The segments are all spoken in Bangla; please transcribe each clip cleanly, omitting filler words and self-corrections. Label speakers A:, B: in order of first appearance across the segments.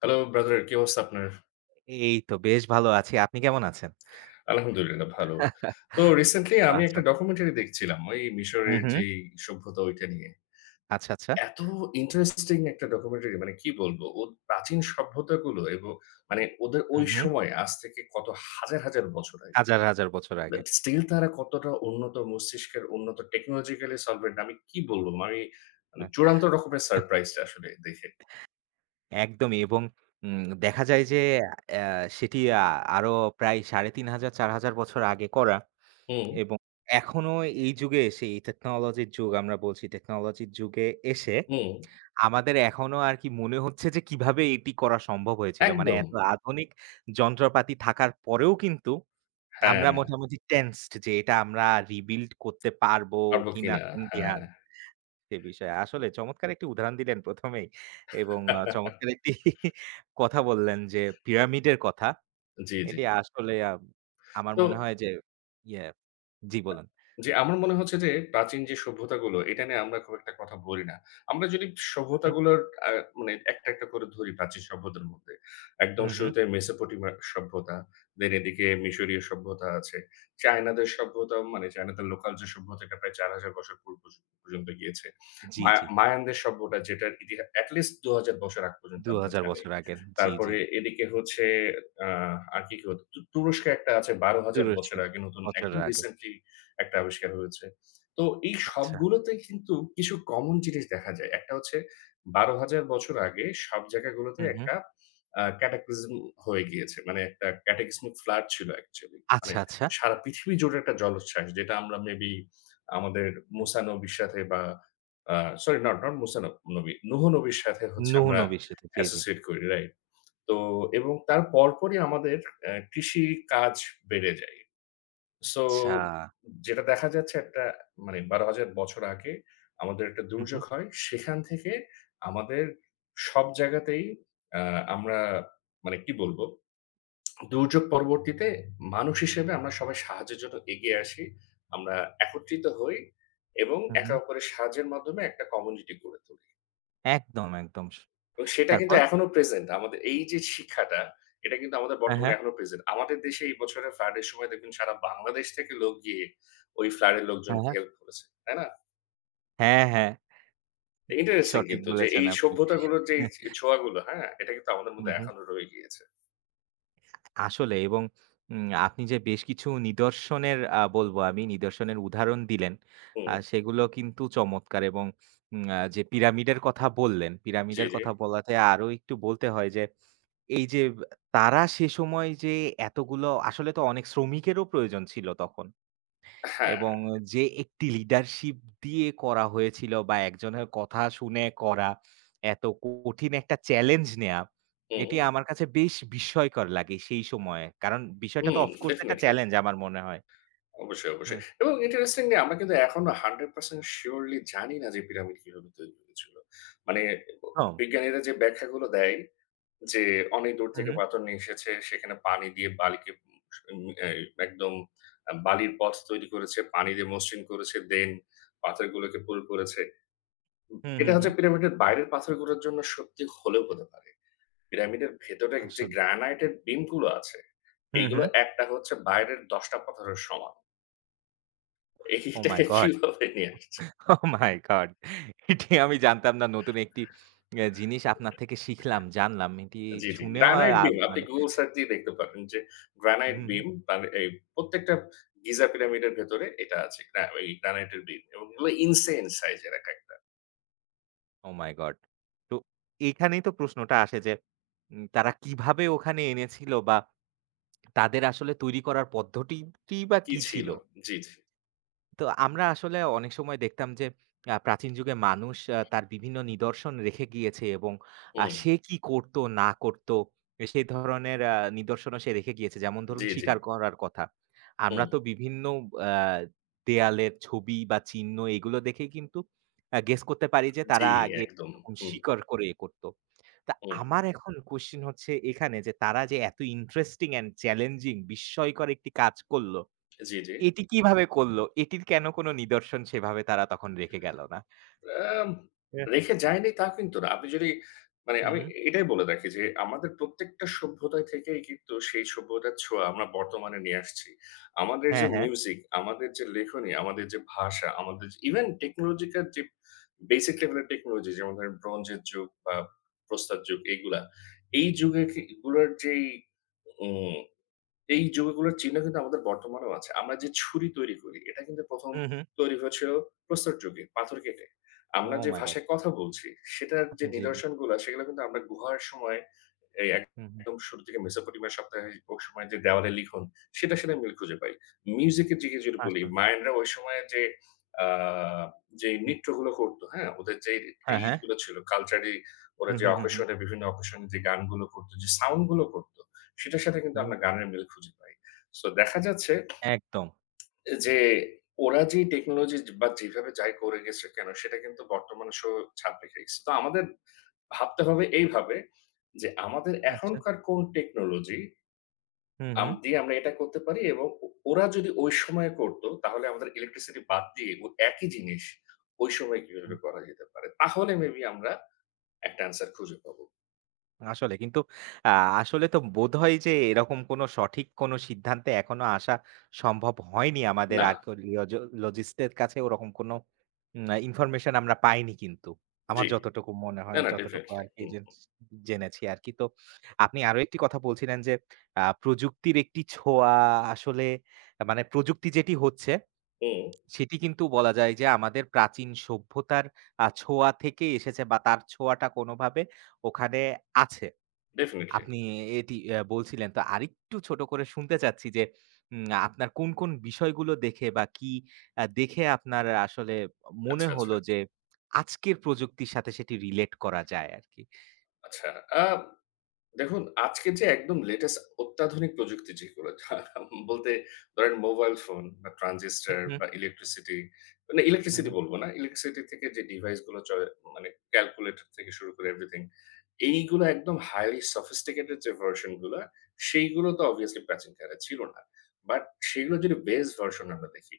A: হ্যালো ব্রাদার কি অবস্থা আপনার?
B: এই তো বেশ ভালো আছি। আপনি কেমন আছেন?
A: আলহামদুলিল্লাহ ভালো। তো রিসেন্টলি আমি
B: বাহ!
A: একটা ডকুমেন্টারি দেখছিলাম। ওই
B: হুম,
A: মিশরের
B: হুম।
A: যেই সভ্যতা ওইটা নিয়ে।
B: আচ্ছা, আচ্ছা।
A: এত ইন্টারেস্টিং একটা ডকুমেন্টারি মানে কি বলবো? প্রাচীন সভ্যতাগুলো এবং মানে ওদের ওই
B: হুম, হুম।
A: সময় আজ থেকে কত হাজার, হাজার বছর আগে।
B: হাজার, হাজার বছর আগে।
A: বাট স্টিল তারা কতটা উন্নত মস্তিষ্কের উন্নত টেকনোলজিক্যালি সলভেন্ট আমি কি বলবো? আমি মানে
B: হ্যাঁ,
A: চূড়ান্ত রকমের সারপ্রাইজড আসলে দেখে।
B: একদমই এবং উম দেখা যায় যে অ্যা সেটি আরো প্রায় ৩,৫০০ ৪,০০০ বছর আগে করা
A: হুম,
B: এবং এখনো এই যুগে এসে এই টেকনোলজির যুগ আমরা বলছি, টেকনোলজির যুগে এসে
A: হুম।
B: আমাদের এখনো আর কি মনে হচ্ছে যে কিভাবে এটি করা সম্ভব হয়েছিল। মানে
A: একদম।
B: এত আধুনিক যন্ত্রপাতি থাকার পরেও কিন্তু
A: হ্যাঁ,
B: আমরা মোটামুটি টেন্সড যে এটা আমরা rebuild করতে পারবো
A: পারব
B: কিনা
A: কিনা। হ্যাঁ।
B: সন্দিহান সে বিষয়ে। আসলে চমৎকার একটি উদাহরণ দিলেন ১ম এই এবং চমৎকার একটি কথা বললেন যে পিরামিডের কথা।
A: জি, জি।
B: এটি আসলে আমার
A: তো
B: মনে হয় যে ইয়ে জি বলেন।
A: জি, আমার মনে হচ্ছে যে প্রাচীন যে সভ্যতাগুলো এটা নিয়ে আমরা খুব একটা কথা বলি না। আমরা যদি
B: হুম,
A: সভ্যতাগুলোর আ মানে একটা, একটা করে ধরি প্রাচীন সভ্যতার মধ্যে। একদম
B: হুম, হুম, হুম।
A: শুরুতে মেসোপটেমিয়া সভ্যতা, দেন এদিকে মিশরীয় সভ্যতা আছে। চায়নাদের সভ্যতা মানে চায়নাদের লোকাল যে সভ্যতা এটা প্রায় ৪,০০০ বছর পূর্ব পর্যন্ত গিয়েছে।
B: জি,
A: মায়া
B: জি।
A: মায়ানদের সভ্যতা যেটার এটলিস্ট ২,০০০ বছর আগ পর্যন্ত আমরা
B: ২,০০০
A: জানি।
B: বছর আগের। জি, জি।
A: তারপরে এদিকে হচ্ছে আ আর কি, কি হতো? তুরস্কে একটা আছে ১২,০০০ বছর
B: তুরস্কের
A: আগে নতুন একদম
B: বছরের আগে।
A: রিসেন্টলি একটা আবিষ্কার হয়েছে। তো এই
B: আচ্ছা।
A: সবগুলোতে কিন্তু কিছু কমন জিনিস দেখা যায়। একটা হচ্ছে ১২,০০০ বছর আগে সব জায়গাগুলোতে
B: হুম, হুম।
A: একটা ক্যাটাক্লিজম হয়ে গিয়েছে। মানে একটা ক্যাটাক্লিসমিক ফ্লাড ছিল অ্যাকচুয়ালি। মানে
B: আচ্ছা, আচ্ছা।
A: সারা পৃথিবী জুড়ে একটা জলোচ্ছ্বাস যেটা আমরা মেবি আমাদের
B: হুম।
A: মুসা নবীর সাথে বা আ সরি নট মুসা নবী, নূহ নবীর সাথে হচ্ছে
B: নূহ
A: আমরা
B: নবীর সাথে। জি, জি।
A: অ্যাসোসিয়েট করি, রাইট? তো এবং তার পরপরই আমাদের কৃষি কাজ বেড়ে যায়। সো
B: আচ্ছা।
A: যেটা দেখা যাচ্ছে একটা মানে ১২,০০০ বছর আগে আমাদের একটা
B: হুম,
A: দুর্যোগ
B: হুম,
A: হয়। সেখান থেকে আমাদের সব জায়গাতেই আ আমরা মানে কি বলবো? দুর্যোগ পরবর্তীতে মানুষ হিসেবে আমরা সবাই সাহায্যের জন্য এগিয়ে আসি। আমরা একত্রিত হই এবং
B: হুম,
A: একে
B: হুম।
A: অপরের সাহায্যের মাধ্যমে একটা কমিউনিটি গড়ে তুলি।
B: একদম, একদম।
A: এবং সেটা কিন্তু
B: তারপর?
A: এখনো প্রেজেন্ট। আমাদের এই যে শিক্ষাটা, এটা কিন্তু আমাদের
B: হ্যাঁ,
A: বর্তমানে
B: হ্যাঁ।
A: এখনো প্রেজেন্ট। আমাদের দেশে এই বছরের ফ্লাডের সময় দেখবেন সারা বাংলাদেশ থেকে লোক গিয়ে ওই ফ্লাডের
B: হ্যাঁ,
A: লোকজনকে
B: হ্যাঁ।
A: হেল্প করেছে। তাই না?
B: হ্যাঁ, হ্যাঁ।
A: ইন্টারেস্টিং
B: সঠিক
A: কিন্তু যে
B: বলেছেন
A: এই
B: আপনি।
A: সভ্যতাগুলোর যে এই
B: হ্যাঁ,
A: ছোঁয়াগুলো, হ্যাঁ? এটা কিন্তু আমাদের
B: হুম,
A: মধ্যে
B: হুম।
A: এখনো রয়ে গিয়েছে।
B: আসলে এবং আপনি যে বেশ কিছু নিদর্শনের বলব আমি নিদর্শনের উদাহরণ দিলেন,
A: হুম,
B: সেগুলো কিন্তু চমৎকার এবং উম আ যে পিরামিডের কথা বললেন,
A: জি,
B: পিরামিডের
A: জি।
B: কথা বলাতে আরো একটু বলতে হয় যে, এই যে তারা সে সময় যে এতগুলো আসলে তো অনেক শ্রমিকেরও প্রয়োজন ছিল তখন।
A: হ্যাঁ,
B: এবং যে একটি লিডারশিপ দিয়ে করা হয়েছিল বা একজনের কথা শুনে করা, এত কঠিন একটা চ্যালেঞ্জ নেয়া,
A: হুম,
B: এটি আমার কাছে বেশ বিস্ময়কর লাগে সেই সময়ে। কারণ বিষয়টা তো
A: হুম,
B: ওফ কোর্স একটা
A: ডেফিনিটলি।
B: চ্যালেঞ্জ আমার মনে হয়।
A: অবশ্যই, অবশ্যই।
B: হ্যাঁ,
A: এবং ইন্টারেস্টিংলি আমরা কিন্তু এখনো 100% সিউরলি জানি না যে পিরামিড কিভাবে তৈরি হয়েছিল। মানে ব
B: হম,
A: বিজ্ঞানীরা যে ব্যাখ্যাগুলো দেয় যে অনেক দূর
B: হু,
A: থেকে
B: হু,
A: পাথর নিয়ে এসেছে। সেখানে পানি দিয়ে বালিকে এই একদম বালির পথ তৈরি করেছে, পানি দিয়ে মসৃণ করেছে। দেন পাথরগুলোকে পুল করেছে।
B: হুম,
A: এটা
B: হুম,
A: হচ্ছে
B: হুম,
A: পিরামিডের বাইরের পাথরগুলোর জন্য সত্যি হলেও হতে পারে। পিরামিডের ভেতরে যে
B: আসলে।
A: গ্রানাইটের বিমগুলো আছে,
B: হুম,
A: এইগুলো
B: হুম।
A: একটা হচ্ছে বাইরের ১০ টা পাথরের সমান।
B: ওহ মাই
A: এইটাকে
B: গড!
A: কিভাবে নিয়ে আসছে?
B: Oh my god! এটি আমি জানতাম না। নতুন একটি জিনিস আপনার থেকে শিখলাম, জানলাম। এটি
A: জি, জি।
B: শুনেও
A: গ্রানাইট বিম আপনি
B: মানে
A: গুগল সার্চ দিয়ে দেখতে পাবেন যে
B: হুম।
A: গ্রানাইট বিম
B: হুম।
A: তার এই প্রত্যেকটা গিজা পিরামিডের ভেতরে এটা আছে। ওই গ্রানাইটের বিম এবং এগুলো ইনসেইন সাইজের একেকটা।
B: Oh my God! তো এখানেই তো প্রশ্নটা আসে যে তারা কিভাবে ওখানে এনেছিল বা তাদের আসলে তৈরি করার পদ্ধতিটিই বা
A: কি
B: কি
A: ছিল?
B: ছিল?
A: জি, জি।
B: তো আমরা আসলে অনেক সময় দেখতাম যে প্রাচীন যুগে মানুষ তার বিভিন্ন নিদর্শন রেখে গিয়েছে এবং
A: হুম।
B: সে কি করত না করত সেই ধরনের নিদর্শনও সে রেখে গিয়েছে। যেমন
A: জি,
B: ধরুন
A: জি।
B: শিকার করার কথা। আমরা
A: হুম।
B: তো বিভিন্ন আ দেয়ালের ছবি বা চিহ্ন এগুলো দেখেই কিন্তু গেস করতে পারি যে
A: জি,
B: তারা আগে
A: একদম।
B: এরকম
A: হুম,
B: শিকার করে করত। তা
A: হুম।
B: আমার এখন কোয়েশ্চেন হচ্ছে এখানে যে তারা যে এত ইন্টারেস্টিং অ্যান্ড চ্যালেঞ্জিং বিস্ময়কর একটি কাজ করল
A: জি, জি।
B: এটি কিভাবে করল? এটির কেন কোন নিদর্শন সেভাবে তারা তখন রেখে গেল না?
A: আম
B: হ্যাঁ।
A: রেখে যায়নি তা কিন্তু না। আপনি যদি মানে
B: হুম,
A: আমি
B: হুম।
A: এটাই বলে রাখি যে আমাদের প্রত্যেকটা সভ্যতা থেকেই কিন্তু সেই সভ্যতার ছোঁয়া আমরা বর্তমানে নিয়ে আসছি। আমাদের যে
B: হ্যাঁ, হ্যাঁ।
A: মিউজিক, আমাদের যে লেখনী, আমাদের যে ভাষা, আমাদের যে ইভেন টেকনোলজিক্যাল যে বেসিক লেভেলের টেকনোলজি যেমন ধরেন ব্রোঞ্জের যুগ বা প্রস্তর যুগ এগুলা। এই যুগে কি গুলার যেই উম এই যৌগগুলোর চিহ্ন কিন্তু আমাদের বর্তমানেও আছে। আমরা যে ছুরি তৈরি করি, এটা কিন্তু প্রথম
B: হুম, হুম।
A: তৈরি হয়েছিল প্রস্তর যুগে, পাথর কেটে। আমরা
B: ওহ
A: যে
B: মাই গড!
A: ভাষায় কথা বলছি, সেটার যে
B: জি, জি।
A: নিদর্শনগুলা, সেগুলো কিন্তু আমরা গুহার সময় এই এক-
B: হুম, হুম।
A: একদম শুরু থেকে মেসোপটেমিয়া সপ্তাহে ওই সময় যে দেওয়ালে লিখন, সেটার সাথে মিল খুঁজে পাই। মিউজিকের দিকে যদি বলি,
B: আসল।
A: মায়ানরা ওই সময়ে যে আ যে
B: হুম।
A: নৃত্যগুলো করতো, হ্যাঁ? ওদের যে
B: হ্যাঁ, হ্যাঁ।
A: এইগুলো ছিল, কালচারালি ওরা
B: হুম,
A: যে
B: হুম, হুম, হুম।
A: অকেশনে বিভিন্ন অকেশনে যে গানগুলো করতো, যে সাউন্ড গুলো করত সেটার সাথে কিন্তু
B: হুম।
A: আমরা গানের মিল খুঁজে পাই। সো দেখা যাচ্ছে
B: একদম।
A: যে ওরা যে টেকনোলজি বা যেভাবে যাই করে গেছে কেন সেটা কিন্তু বর্তমানে সো ছাপ রেখে গেছে। তো আমাদের ভাবতে হবে এইভাবে যে আমাদের
B: আচ্ছা।
A: এখনকার কোন টেকনোলজি
B: হুম, হুম।
A: দিয়ে আমরা এটা করতে পারি এবং ওরা যদি ওই সময়ে করত তাহলে আমাদের ইলেকট্রিসিটি বাদ দিয়ে ও একই জিনিস ওই সময় কিভাবে
B: হুম।
A: করা যেতে পারে? তাহলে মেবি আমরা একটা অ্যান্সার খুঁজে পাবো।
B: আসলে কিন্তু আ আসলে তো বোধহয় যে এরকম কোনো সঠিক কোনো সিদ্ধান্তে এখনো আসা সম্ভব হয়নি আমাদের
A: না,
B: আর্কিওলজিস্টদের কাছে ওরকম কোনো ইনফরমেশন আমরা পাইনি কিন্তু। আমার
A: জি।
B: যতটুকু মনে
A: না,
B: হয়
A: না,
B: যতটুকু
A: ডেফিনিটলি।
B: আরকি
A: হুম,
B: জেনেছি আরকি। তো আপনি আরো একটি কথা বলছিলেন যে প্রযুক্তির একটি ছোঁয়া আসলে মানে প্রযুক্তি যেটি হচ্ছে
A: হুম,
B: সেটি কিন্তু বলা যায় যে আমাদের প্রাচীন সভ্যতার ছোঁয়া থেকে এসেছে বা তার ছোঁয়াটা কোনোভাবে ওখানে আছে।
A: ডেফিনিটলি।
B: আপনি এটি বলছিলেন। তো আরেকটু ছোট করে শুনতে চাচ্ছি যে, আপনার কোন, কোন বিষয়গুলো দেখে বা কি দেখে আপনার আসলে মনে
A: আচ্ছা, আচ্ছা।
B: হলো যে আজকের প্রযুক্তির সাথে সেটি রিলেট করা যায় আরকি?
A: আচ্ছা। আব দেখুন, আজকে যে একদম লেটেস্ট অত্যাধুনিক প্রযুক্তি যেগুলো বলতে ধরেন মোবাইল ফোন বা ট্রানজিস্টর
B: হুম, হুম,
A: বা ইলেকট্রিসিটি, মানে ইলেকট্রিসিটি
B: হুম,
A: বলব না। ইলেকট্রিসিটি থেকে যে ডিভাইস গুলো চলে মানে ক্যালকুলেটর থেকে শুরু করে এভরিথিং। এইগুলো একদম highly sophisticated যে ভার্শন গুলা, সেইগুলো তো obviously প্রাচীনকালে ছিল না। বাট সেগুলো যদি বেস ভার্শন আমরা দেখি।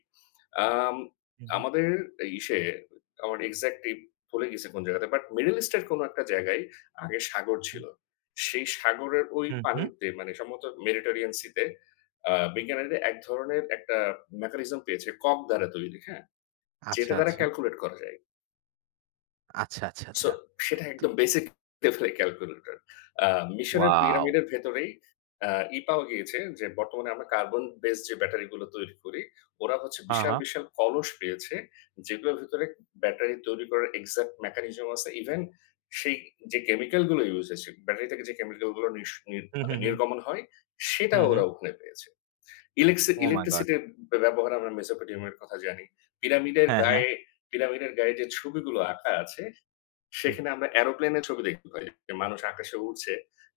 A: আম
B: হুম, হুম,
A: আমাদের ইসে আমার এক্সাক্টলি ভুলে গেছি কোন জায়গাতে। বাট মিডল ইস্ট এর কোন একটা জায়গায় আগে সাগর
B: হুম,
A: ছিল। সেই সাগরের ওই
B: হুম, হুম।
A: পানিতে মানে সম্ভবত মেডিটেরিয়ান সিতে বিজ্ঞানীরা এক ধরনের একটা মেকানিজম পেয়েছে কক দ্বারা তৈরি, হ্যাঁ?
B: আচ্ছা,
A: যেটা দ্বারা
B: আচ্ছা।
A: ক্যালকুলেট করা যায়।
B: আচ্ছা, আচ্ছা,
A: সো
B: আচ্ছা।
A: সেটা
B: তো
A: একদম বেসিক লেভেলের ক্যালকুলেটর। আ মিশরের
B: ওয়াও!
A: পিরামিডের ভেতরেই আ ই পাওয়া গিয়েছে যে বর্তমানে আমরা কার্বন বেস যে ব্যাটারি গুলো তৈরি করি, ওরা হচ্ছে
B: হা,
A: বিশাল,
B: হা।
A: বিশাল কলস পেয়েছে। যেগুলোর ভিতরে ব্যাটারি তৈরি করার এক্সাক্ট মেকানিজম আছে। ইভেন সেই যে কেমিক্যাল গুলো ইউস হয়েছে, ব্যাটারি থেকে যে কেমিক্যাল গুলো নিস নির
B: হুম,
A: মানে
B: হুম, হুম,
A: নির্গমন হয়, সেটাও
B: হুম,
A: ওরা
B: হুম।
A: ওখানে পেয়েছে।
B: Oh my God!
A: ইলেকট্রিসিটির ব্যবহার আমরা মেসোপটেমিয়ার কথা জানি। পিরামিডের
B: হ্যাঁ, হ্যাঁ।
A: গায়ে পিরামিডের গায়ে যে ছবিগুলো আঁকা আছে,
B: হুম।
A: সেখানে আমরা এরোপ্লেনের ছবি দেখতে পাই। যে মানুষ আকাশে উড়ছে।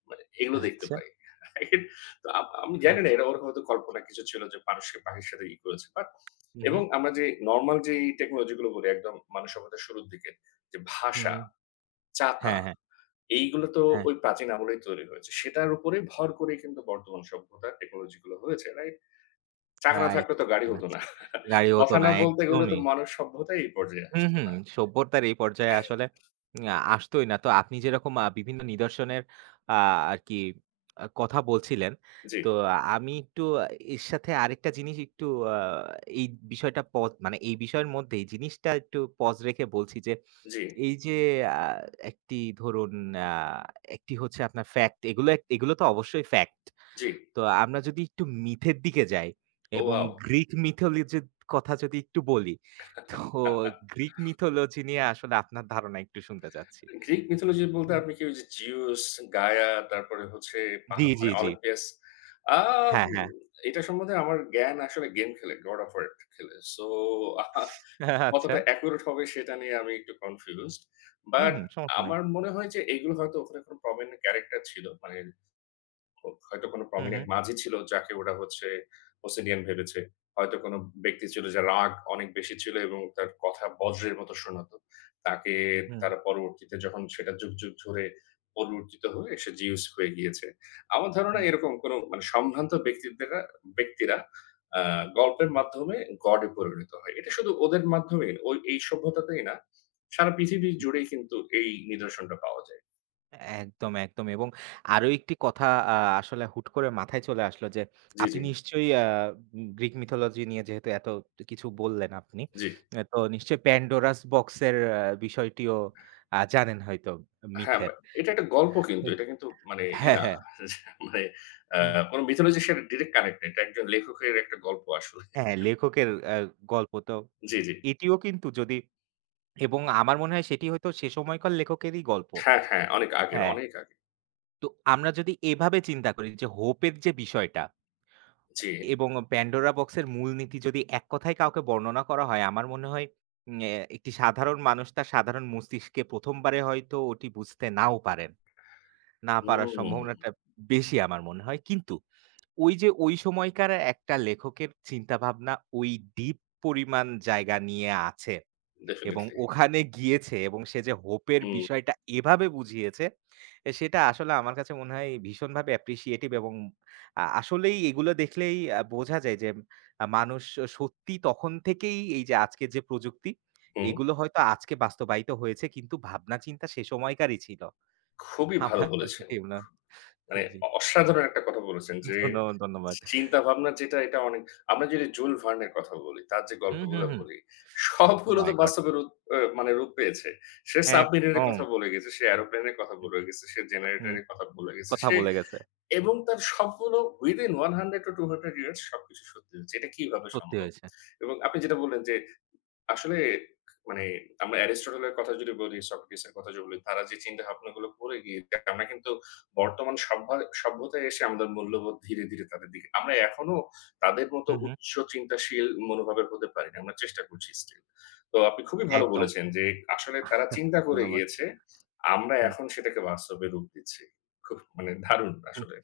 A: মানে এগুলো দেখতে
B: আচ্ছা,
A: পাই। রাইট? তো আমি জানি না
B: আচ্ছা।
A: এটা ওর হয়তো কল্পনা কিছু ছিল যে মানুষকে পাখির সাথে ই করেছে। বাট
B: হুম,
A: এবং
B: হুম,
A: আমরা যে নরমাল যেই টেকনোলজি গুলো বলি একদম মানব সভ্যতার শুরুর দিকে যে
B: হুম,
A: ভাষা,
B: হুম।
A: চাকা
B: হ্যাঁ, হ্যাঁ,
A: এইগুলো তো
B: হ্যাঁ।
A: ওই প্রাচীন আমলেই তৈরি হয়েছে। সেটার উপরে ভর করেই কিন্তু বর্তমান সভ্যতার টেকনোলজি গুলো হয়েছে। রাইট? চাকা না
B: রাইট।
A: থাকলে তো গাড়ি হতো
B: আচ্ছা।
A: না।
B: গাড়ি হতো
A: কথা
B: না
A: না বলতে গেলে তো
B: একদমই।
A: মানব সভ্যতাই এই পর্যায়ে
B: হুম,
A: আসতো
B: হুম।
A: না।
B: সভ্যতার এই পর্যায়ে আসলে উম, আ আসতই না। তো আপনি যেরকম বিভিন্ন নিদর্শনের আ আরকি কথা বলছিলেন।
A: জি,
B: তো আমি একটু এর সাথে আরেকটা জিনিস একটু আ এই বিষয়টা পজ মানে এই বিষয়ের মধ্যে এই জিনিসটা একটু পজ রেখে বলছি যে,
A: জি,
B: এই যে আ একটি ধরুন আ একটি হচ্ছে আপনার ফ্যাক্ট এগুলো এগুলো তো অবশ্যই ফ্যাক্ট।
A: জি।
B: তো আমরা যদি একটু মিথের দিকে যাই এবং
A: ওয়াও!
B: গ্রিক মিথোলজির কথা যদি একটু বলি তো গ্রিক মিথোলজি নিয়ে আসলে আপনার ধারণা একটু শুনতে চাচ্ছি।
A: গ্রিক মিথোলজি বলতে
B: হুম।
A: আপনি কি ওই যে জিউস, গায়া তারপরে হচ্ছে
B: জি, জি,
A: মানে
B: জি।
A: অলিম্পিয়াস। আম
B: হ্যাঁ, হ্যাঁ।
A: এটা সম্বন্ধে আমার জ্ঞান আসলে গেম খেলে, God of War খেলে। সো
B: আচ্ছা।
A: কতটা অ্যাকুরেট হবে সেটা নিয়ে আমি একটু কনফিউজড।
B: হুম,
A: বাট
B: হুম, সমস্যা নাই।
A: আমার মনে হয় যে এগুলো হয়তো ওখানে কোনো প্রমিনেন্ট ক্যারেক্টার ছিল। মানে ও হয়তো কোনো
B: হুম,
A: প্রমিনেন্ট
B: হুম,
A: মাঝি ছিল যাকে ওরা হচ্ছে ওসিডিয়ান ভেবেছে। হয়তো কোনো ব্যক্তি ছিল যার রাগ অনেক বেশি ছিল এবং তার কথা বজ্রের মতো শোনাতো। তাকে
B: হুম,
A: তারা পরবর্তীতে যখন সেটা যুগ, যুগ ধরে পরিবর্তিত হয়ে সে জিউস হয়ে গিয়েছে। আমার ধারণা
B: হুম।
A: এরকম কোনো মানে সম্ভ্রান্ত ব্যক্তিরা আ গল্পের মাধ্যমে গডে পরিণত হয়। এটা শুধু ওদের মাধ্যমেই না, ওই এই সভ্যতাতেই না, সারা পৃথিবী জুড়েই কিন্তু এই নিদর্শনটা পাওয়া যায়।
B: একদম, একদম এবং আরো একটি কথা আ আসলে হুট করে মাথায় চলে আসলো যে
A: জি,
B: আপনি
A: জি,
B: নিশ্চয়ই গ্রিক মিথোলজি নিয়ে যেহেতু এত কিছু বললেন আপনি,
A: জি।
B: তো নিশ্চয়ই প্যান্ডোরাস বক্সের বিষয়টিও জানেন হয়তো
A: হ্যাঁ, বা
B: মিথের।
A: এটা একটা গল্প কিন্তু। এটা কিন্তু মানে ই
B: হ্যাঁ,
A: না
B: হ্যাঁ।
A: মানে আ
B: হুম,
A: কোন মিথোলজির সাথে ডিরেক্ট কানেক্ট না। এটা একজন লেখকের একটা গল্প আসলে।
B: হ্যাঁ, লেখকের আ গল্প তো
A: জি, জি।
B: এটিও কিন্তু যদি এবং আমার মনে হয় সেটি হয়তো সে সময়কার লেখকেরই গল্প।
A: হ্যাঁ, হ্যাঁ, অনেক আগের,
B: হ্যাঁ।
A: অনেক আগে।
B: তো আমরা যদি এভাবে চিন্তা করি যে হোপের যে বিষয়টা
A: জি।
B: এবং প্যান্ডোরা বক্সের মূলনীতি যদি এক কথায় কাউকে বর্ণনা করা হয়, আমার মনে হয় উম এ একটি সাধারণ মানুষ তার সাধারণ মস্তিষ্কে ১ম বারে হয়তো ওটি বুঝতে নাও পারেন। না পারার
A: হুম,
B: সম্ভাবনাটা বেশি আমার মনে হয়। কিন্তু ওই যে ওই সময়কার একটা লেখকের চিন্তাভাবনা ওই ডিপ পরিমাণ জায়গা নিয়ে আছে। এবং
A: ডেফিনিটলি।
B: ওখানে গিয়েছে এবং সে যে হোপের
A: হুম,
B: বিষয়টা এভাবে বুঝিয়েছে, সেটা আসলে আমার কাছে মনে হয় ভীষণভাবে অ্যাপ্রিশিয়েটিভ এবং আসলেই এগুলো দেখলেই বোঝা যায় যে মানুষ সত্যি তখন থেকেই এই যে আজকের যে প্রযুক্তি,
A: হুম।
B: এগুলো হয়তো আজকে বাস্তবায়িত হয়েছে কিন্তু ভাবনা চিন্তা সে সময়কারই ছিল।
A: খুবই ভালো
B: আমার
A: বলেছেন।
B: এটি মনে
A: মানে
B: জি,
A: অসাধারণ একটা কথা বলেছেন যে,
B: ধন্যবাদ, ধন্যবাদ।
A: চিন্তা ভাবনা যেটা এটা অনেক আমরা যদি জুল ভার্নের কথা বলি, তার যে
B: হুম, হুম,
A: গল্পগুলা
B: হুম।
A: বলি,
B: ওহ
A: সবগুলো তো
B: মাই গড!
A: বাস্তবে রূপ মানে রূপ পেয়েছে। সে সাবমেরিনের
B: একদম।
A: কথা বলে গেছে, সে এরোপ্লেনের কথা বলে গেছে, সে
B: হুম,
A: জেনারেটরের কথা বলে গেছে।
B: কথা
A: সে
B: বলে গেছে।
A: এবং তার সবগুলো within 100 to 200 ইয়ার্স সবকিছু সত্যি হয়েছে। এটা কিভাবে
B: সত্যি
A: সম্ভব?
B: হয়েছে।
A: এবং আপনি যেটা বললেন যে আসলে মানে আমরা অ্যারিস্টটলের কথা যদি বলি, সক্রেটিসের কথা যদি বলি, তারা যে চিন্তা-ভাবনাগুলো করে গিয়েছে, আমরা কিন্তু বর্তমান সভ্যতায় এসে আমাদের মূল্যবোধ ধীরে, ধীরে তাদের দিকে আমরা এখনো তাদের মতো
B: হুম, হুম।
A: উচ্চ চিন্তাশীল মনোভাবের হতে পারি না। আমরা চেষ্টা করছি স্টিল। তো আপনি খুবই ভালো
B: একদম।
A: বলেছেন যে আসলে তারা চিন্তা করে
B: ধন্যবাদ।
A: গিয়েছে। আমরা
B: হুম।
A: এখন সেটাকে বাস্তবে রূপ দিচ্ছি। খুব মানে দারুণ
B: হুম।
A: আসলে।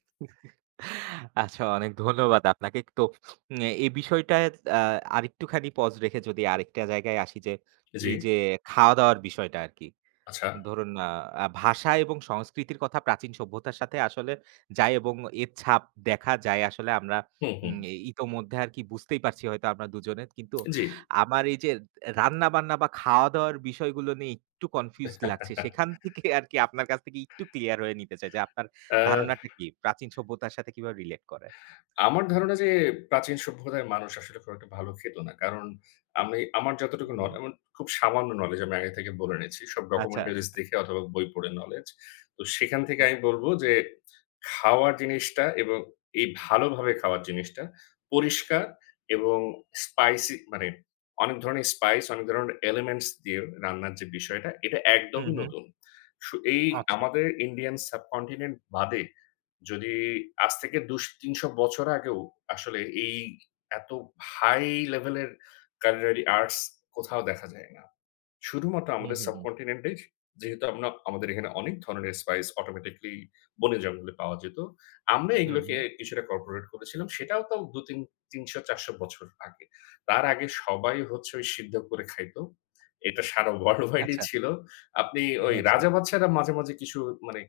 B: আচ্ছা, অনেক ধন্যবাদ আপনাকে। তো এই বিষয়টায় আ আরেকটুখানি পজ রেখে যদি আরেকটা জায়গায় আসি যে,
A: জি,
B: এই যে খাওয়া-দাওয়ার বিষয়টা আরকি।
A: আচ্ছা।
B: ধরুন আ আ ভাষা এবং সংস্কৃতির কথা প্রাচীন সভ্যতার সাথে আসলে যায় এবং এর ছাপ দেখা যায় আসলে আমরা
A: হুম, হুম।
B: উম এ ইতোমধ্যে আরকি বুঝতেই পারছি হয়তো আমরা দুজনে। কিন্তু
A: জি।
B: আমার এই যে রান্না-বান্না বা খাওয়া-দাওয়ার বিষয়গুলো নিয়ে একটু কনফিউজড লাগছে। সেখান থেকে আরকি আপনার কাছ থেকে একটু ক্লিয়ার হয়ে নিতে চাই যে আপনার
A: আ
B: ধারণাটা কি? প্রাচীন সভ্যতার সাথে কিভাবে রিলেট করে?
A: আমার ধারণা যে প্রাচীন সভ্যতার মানুষ আসলে খুব একটা ভালো খেত না। কারণ আমি আমার যতটুকু
B: হুম, হুম।
A: এমন খুব সামান্য নলেজ আমি আগে থেকে বলে নিয়েছি। সব
B: আচ্ছা,
A: ডকুমেন্টারিজ
B: আচ্ছা।
A: দেখে অথবা বই পড়ে নলেজ। তো সেখান থেকে
B: হুম,
A: আমি বলব যে খাওয়ার জিনিসটা এবং এই ভালোভাবে খাওয়ার জিনিসটা পরিষ্কার এবং স্পাইসি মানে অনেক ধরনের স্পাইস, অনেক ধরনের এলিমেন্টস দিয়ে রান্নার যে বিষয়টা এটা
B: হুম,
A: একদমই
B: হুম।
A: নতুন। এই
B: আচ্ছা।
A: আমাদের ইন্ডিয়ান সাবকন্টিনেন্ট বাদে যদি আজ থেকে ৩০০ বছর আগেও আসলে এই এত হাই লেভেলের culinary arts কোথাও দেখা যায় না। শুধুমাত্র
B: হুম,
A: আমাদের
B: হুম, হুম।
A: সাবকন্টিনেন্ট এ যেহেতু আমরা আমাদের এখানে অনেক ধরনের স্পাইস অটোমেটিক্যালি বনে জঙ্গলে পাওয়া যেত। আমরা
B: হুম,
A: এগুলোকে
B: হুম।
A: কিছুটা কর্পোরেট করেছিলাম। সেটাও তো ২ ৩ ৩০০-৪০০ বছর আগে। তার আগে সবাই হচ্ছে ওই সিদ্ধ করে খাইত। এটা সারা ওয়ার্লড ওয়াইড ই
B: আচ্ছা,
A: ছিল। আপনি ওই
B: আচ্ছা,
A: রাজা-বাদশারা মাঝে, মাঝে কিছু মানে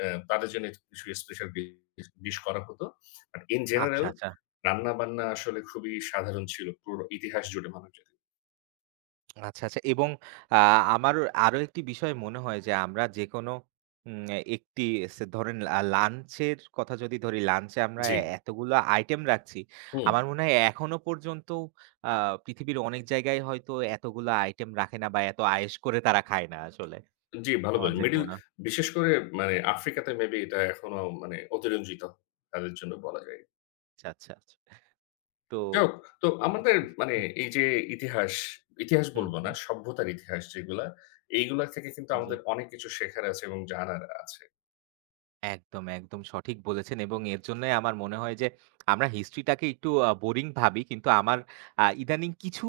A: তাদের জন্য কিছু স্পেশাল ডিশ ডিশ করা হতো। বাট ইন
B: আচ্ছা,
A: জেনারেল
B: আচ্ছা।
A: রান্নাবান্না আসলে খুবই সাধারণ ছিল পুরো ইতিহাস জুড়ে মানবজাতির।
B: আচ্ছা, আচ্ছা এবং আ আমার আরো একটি বিষয় মনে হয় যে আমরা যেকোনো উম একটি সে ধরেন লাঞ্চের কথা যদি ধরি, লাঞ্চে আমরা
A: জি,
B: এতগুলো আইটেম রাখছি।
A: হুম।
B: আমার মনে হয় এখনো পর্যন্ত আ পৃথিবীর অনেক জায়গায় হয়তো এতগুলো আইটেম রাখে না বা এত আয়েশ করে তারা খায় না আসলে।
A: জি, ভালো
B: আমার
A: বলেন।
B: যেটা মনে হয়।
A: বিশেষ করে মানে আফ্রিকাতে মেবি এটা এখনো মানে অতিরঞ্জিত তাদের জন্য বলা যায়।
B: আচ্ছা, আচ্ছা, আচ্ছা। তো
A: যাই হোক, তো
B: উম
A: আমাদের মানে এই যে ইতিহাস, ইতিহাস
B: হুম,
A: বলব না,
B: হুম,
A: সভ্যতার ইতিহাস যেগুলা, এইগুলা থেকে কিন্তু
B: জি।
A: আমাদের অনেক কিছু শেখার আছে এবং জানার আছে।
B: একদম, একদম সঠিক বলেছেন এবং এর জন্যই আমার মনে হয় যে আমরা হিস্ট্রিটাকে একটু বোরিং ভাবি। কিন্তু আমার ইদানিং কিছু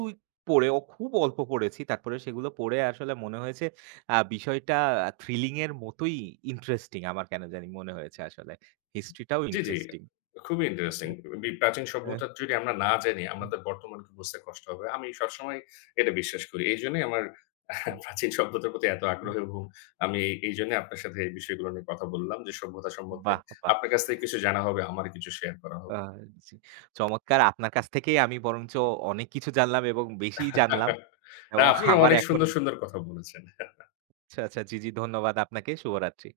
B: পড়েও খুব অল্প পড়েছি। তারপরে সেগুলো পড়ে আসলে মনে হয়েছে বিষয়টা থ্রিলিং এর মতোই ইন্টারেস্টিং আমার কেন জানি মনে হয়েছে আসলে। হিস্ট্রিটাও
A: জি, জি।
B: ইন্টারেস্টিং।
A: খুবই ইন্টারেস্টিং। প্রাচীন
B: হ্যাঁ,
A: সভ্যতা যদি আমরা না জানি,
B: হুম,
A: আমাদের বর্তমানকে বুঝতে কষ্ট হবে। আমি সবসময় এটা বিশ্বাস করি। এইজন্যই আমার প্রাচীন সভ্যতার প্রতি এত আগ্রহ
B: হুম,
A: এবং আমি এইজন্য আপনার সাথে এই বিষয়গুলো নিয়ে কথা বললাম যে সভ্যতা সম্বন্ধে
B: বাহ! বাহ!
A: আপনার কাছ থেকে কিছু জানা হবে, আমার কিছু শেয়ার করা
B: আ
A: হবে।
B: জি। চমৎকার! আপনার কাছ থেকেই আমি বরঞ্চ অনেক কিছু জানলাম এবং বেশিই জানলাম
A: না,
B: এবং
A: আপনিও
B: আমার
A: অনেক
B: এখন
A: সুন্দর, সুন্দর কথা বলেছেন।
B: আচ্ছা, আচ্ছা। জি, জি ধন্যবাদ আপনাকে। শুভরাত্রি।